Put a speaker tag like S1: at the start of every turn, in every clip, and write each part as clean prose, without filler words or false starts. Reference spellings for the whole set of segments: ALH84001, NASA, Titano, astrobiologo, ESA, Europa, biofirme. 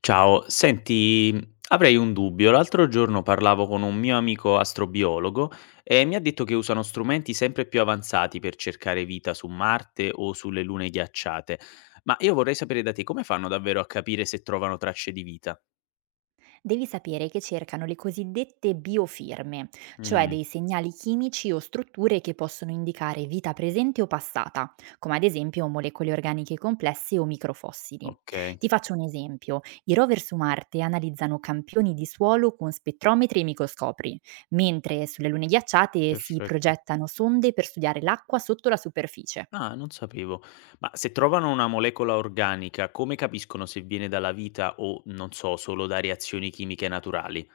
S1: Ciao, senti, avrei un dubbio. L'altro giorno parlavo con un mio amico astrobiologo e mi ha detto che usano strumenti sempre più avanzati per cercare vita su Marte o sulle lune ghiacciate. Ma io vorrei sapere da te come fanno davvero a capire se trovano tracce di vita?
S2: Devi sapere che cercano le cosiddette biofirme, cioè
S1: Mm,
S2: dei segnali chimici o strutture che possono indicare vita presente o passata, come ad esempio molecole organiche complesse o microfossili.
S1: ok,
S2: Ti faccio un esempio: i rover su Marte analizzano campioni di suolo con spettrometri e microscopri, mentre sulle lune ghiacciate si
S1: perfetto.
S2: progettano sonde per studiare l'acqua sotto la superficie.
S1: Ah, non sapevo. Ma se trovano una molecola organica, come capiscono se viene dalla vita o, non so, solo da reazioni chimiche naturali?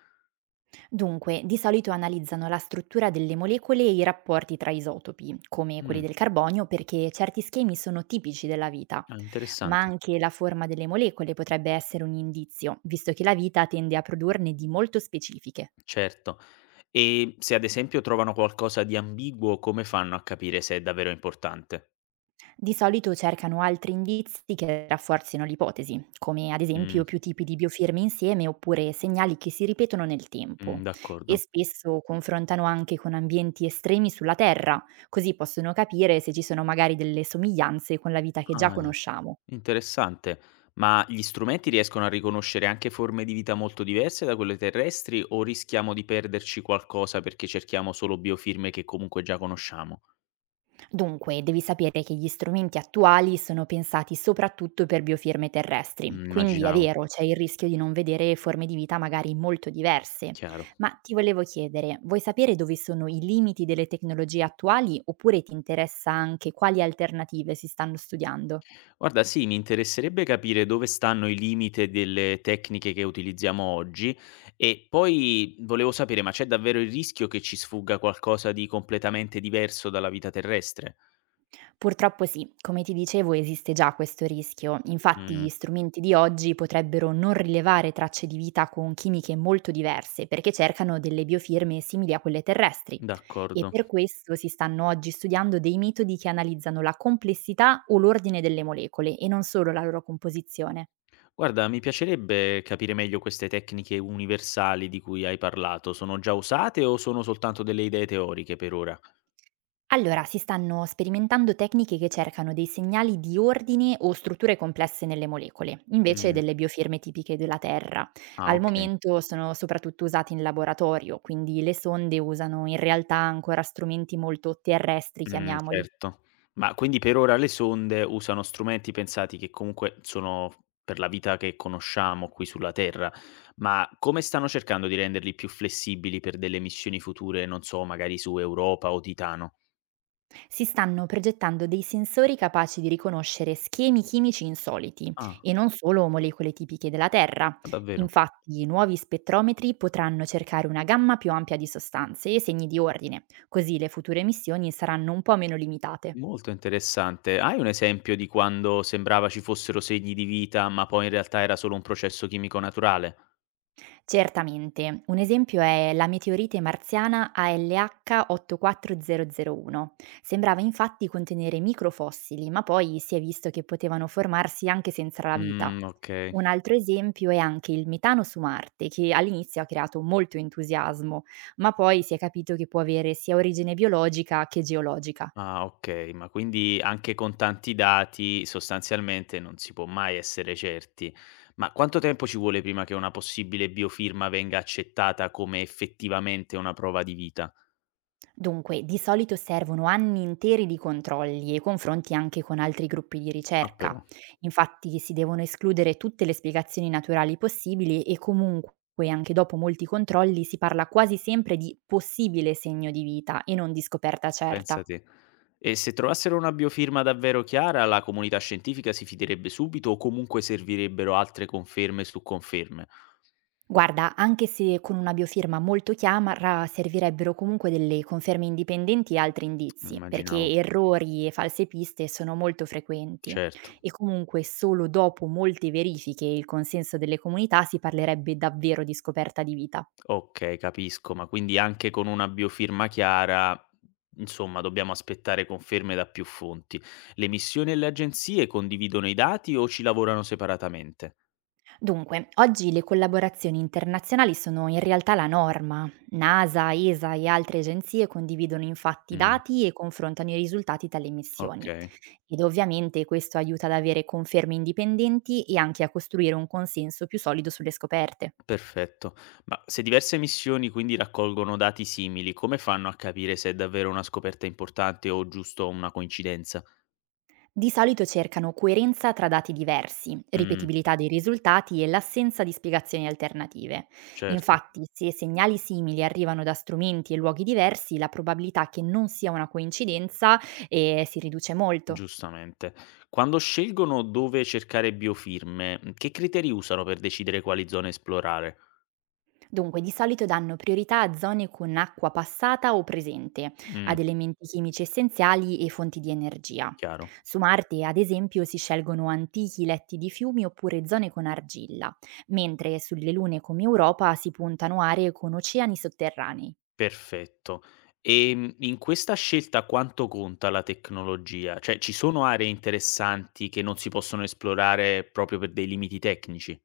S2: Dunque, di solito analizzano la struttura delle molecole e i rapporti tra isotopi, come quelli
S1: Mm,
S2: del carbonio, perché certi schemi sono tipici della vita,
S1: ah,
S2: ma
S1: interessante.
S2: anche la forma delle molecole potrebbe essere un indizio, visto che la vita tende a produrne di molto specifiche.
S1: Certo. E se ad esempio trovano qualcosa di ambiguo, come fanno a capire se è davvero importante?
S2: Di solito cercano altri indizi che rafforzino l'ipotesi, come ad
S1: Mh,
S2: esempio più tipi di biofirme insieme oppure segnali che si ripetono nel tempo e
S1: d'accordo.
S2: spesso confrontano anche con ambienti estremi sulla Terra, così possono capire se ci sono magari delle somiglianze con la vita che già
S1: Ah,
S2: conosciamo.
S1: interessante. Ma gli strumenti riescono a riconoscere anche forme di vita molto diverse da quelle terrestri o rischiamo di perderci qualcosa perché cerchiamo solo biofirme che comunque già conosciamo?
S2: Dunque, devi sapere che gli strumenti attuali sono pensati soprattutto per biofirme terrestri, quindi è
S1: Immaginavo,
S2: vero, c'è il rischio di non vedere forme di vita magari molto diverse.
S1: chiaro.
S2: Ma ti volevo chiedere, vuoi sapere dove sono i limiti delle tecnologie attuali oppure ti interessa anche quali alternative si stanno studiando?
S1: Guarda, sì, mi interesserebbe capire dove stanno i limiti delle tecniche che utilizziamo oggi e poi volevo sapere, ma c'è davvero il rischio che ci sfugga qualcosa di completamente diverso dalla vita terrestre?
S2: Purtroppo sì, come ti dicevo esiste già questo rischio, infatti
S1: Mh,
S2: gli strumenti di oggi potrebbero non rilevare tracce di vita con chimiche molto diverse perché cercano delle biofirme simili a quelle terrestri. E
S1: d'accordo.
S2: per questo si stanno oggi studiando dei metodi che analizzano la complessità o l'ordine delle molecole e non solo la loro composizione.
S1: Guarda, mi piacerebbe capire meglio queste tecniche universali di cui hai parlato. Sono già usate o sono soltanto delle idee teoriche per ora?
S2: Allora, si stanno sperimentando tecniche che cercano dei segnali di ordine o strutture complesse nelle molecole, invece
S1: Mh,
S2: delle biofirme tipiche della Terra.
S1: ah,
S2: Al
S1: ok.
S2: momento sono soprattutto usati in laboratorio, quindi le sonde usano in realtà ancora strumenti molto terrestri, chiamiamoli.
S1: Certo. Ma quindi per ora le sonde usano strumenti pensati che comunque sono per la vita che conosciamo qui sulla Terra, ma come stanno cercando di renderli più flessibili per delle missioni future, non so, magari su Europa o Titano?
S2: Si stanno progettando dei sensori capaci di riconoscere schemi chimici insoliti
S1: Ah,
S2: e non solo molecole tipiche della Terra.
S1: ma davvero?
S2: Infatti, i nuovi spettrometri potranno cercare una gamma più ampia di sostanze e segni di ordine, così le future missioni saranno un po' meno limitate.
S1: Molto interessante. Hai un esempio di quando sembrava ci fossero segni di vita, ma poi in realtà era solo un processo chimico naturale?
S2: Certamente, un esempio è la meteorite marziana ALH84001. Sembrava infatti contenere microfossili, ma poi si è visto che potevano formarsi anche senza la vita.
S1: Okay.
S2: Un altro esempio è anche il metano su Marte, che all'inizio ha creato molto entusiasmo, ma poi si è capito che può avere sia origine biologica che geologica.
S1: Ah, okay, ma quindi anche con tanti dati sostanzialmente non si può mai essere certi. Ma quanto tempo ci vuole prima che una possibile biofirma venga accettata come effettivamente una prova di vita?
S2: Dunque, di solito servono anni interi di controlli e confronti anche con altri gruppi di
S1: Ah però,
S2: ricerca. Infatti si devono escludere tutte le spiegazioni naturali possibili e comunque anche dopo molti controlli si parla quasi sempre di possibile segno di vita e non di scoperta
S1: pensa
S2: certa.
S1: te. E se trovassero una biofirma davvero chiara, la comunità scientifica si fiderebbe subito o comunque servirebbero altre conferme su conferme?
S2: Guarda, anche se con una biofirma molto chiamara servirebbero comunque delle conferme indipendenti e altri indizi, perché
S1: Immaginavo.
S2: errori e false piste sono molto frequenti
S1: Certo.
S2: e comunque solo dopo molte verifiche e il consenso delle comunità si parlerebbe davvero di scoperta di vita.
S1: Okay, capisco, ma quindi anche con una biofirma chiara, insomma, dobbiamo aspettare conferme da più fonti. Le missioni e le agenzie condividono i dati o ci lavorano separatamente?
S2: Dunque, oggi le collaborazioni internazionali sono in realtà la norma. NASA, ESA e altre agenzie condividono infatti
S1: Mh,
S2: dati e confrontano i risultati dalle missioni.
S1: okay,
S2: Ed ovviamente questo aiuta ad avere conferme indipendenti e anche a costruire un consenso più solido sulle scoperte.
S1: perfetto. Ma se diverse missioni quindi raccolgono dati simili, come fanno a capire se è davvero una scoperta importante o giusto una coincidenza?
S2: Di solito cercano coerenza tra dati diversi,
S1: Mh,
S2: ripetibilità dei risultati e l'assenza di spiegazioni alternative.
S1: certo,
S2: Infatti, se segnali simili arrivano da strumenti e luoghi diversi, la probabilità che non sia una coincidenza si riduce molto.
S1: giustamente. Quando scelgono dove cercare biofirme, che criteri usano per decidere quali zone esplorare?
S2: Dunque, di solito danno priorità a zone con acqua passata o presente,
S1: Mh,
S2: ad elementi chimici essenziali e fonti di energia.
S1: chiaro,
S2: Su Marte, ad esempio, si scelgono antichi letti di fiumi oppure zone con argilla, mentre sulle lune come Europa si puntano aree con oceani sotterranei.
S1: perfetto. In questa scelta quanto conta la tecnologia? Cioè, ci sono aree interessanti che non si possono esplorare proprio per dei limiti tecnici?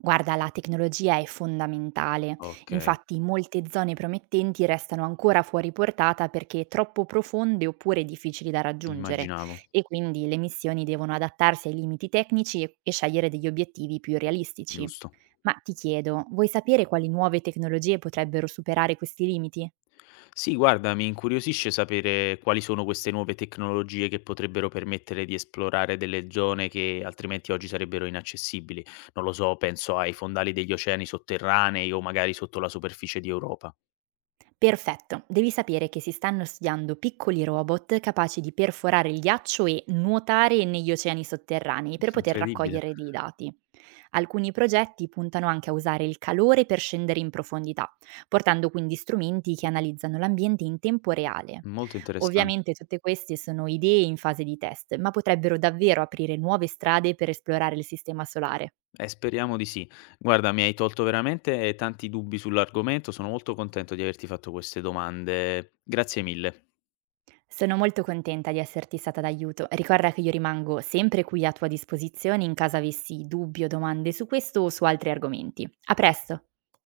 S2: Guarda, la tecnologia è fondamentale.
S1: Okay,
S2: Infatti, molte zone promettenti restano ancora fuori portata perché troppo profonde oppure difficili da raggiungere
S1: immaginavo,
S2: e quindi le missioni devono adattarsi ai limiti tecnici e scegliere degli obiettivi più realistici.
S1: giusto.
S2: Ma ti chiedo, vuoi sapere quali nuove tecnologie potrebbero superare questi limiti?
S1: Sì, guarda, mi incuriosisce sapere quali sono queste nuove tecnologie che potrebbero permettere di esplorare delle zone che altrimenti oggi sarebbero inaccessibili. Non lo so, penso ai fondali degli oceani sotterranei o magari sotto la superficie di Europa.
S2: Perfetto, devi sapere che si stanno studiando piccoli robot capaci di perforare il ghiaccio e nuotare negli oceani sotterranei per poter
S1: Incredibile,
S2: raccogliere dei dati. Alcuni progetti puntano anche a usare il calore per scendere in profondità, portando quindi strumenti che analizzano l'ambiente in tempo reale.
S1: molto interessante.
S2: Ovviamente tutte queste sono idee in fase di test, ma potrebbero davvero aprire nuove strade per esplorare il sistema solare.
S1: Speriamo di sì. Guarda, mi hai tolto veramente tanti dubbi sull'argomento, sono molto contento di averti fatto queste domande. Grazie mille.
S2: Sono molto contenta di esserti stata d'aiuto. Ricorda che io rimango sempre qui a tua disposizione in caso avessi dubbi o domande su questo o su altri argomenti. A presto!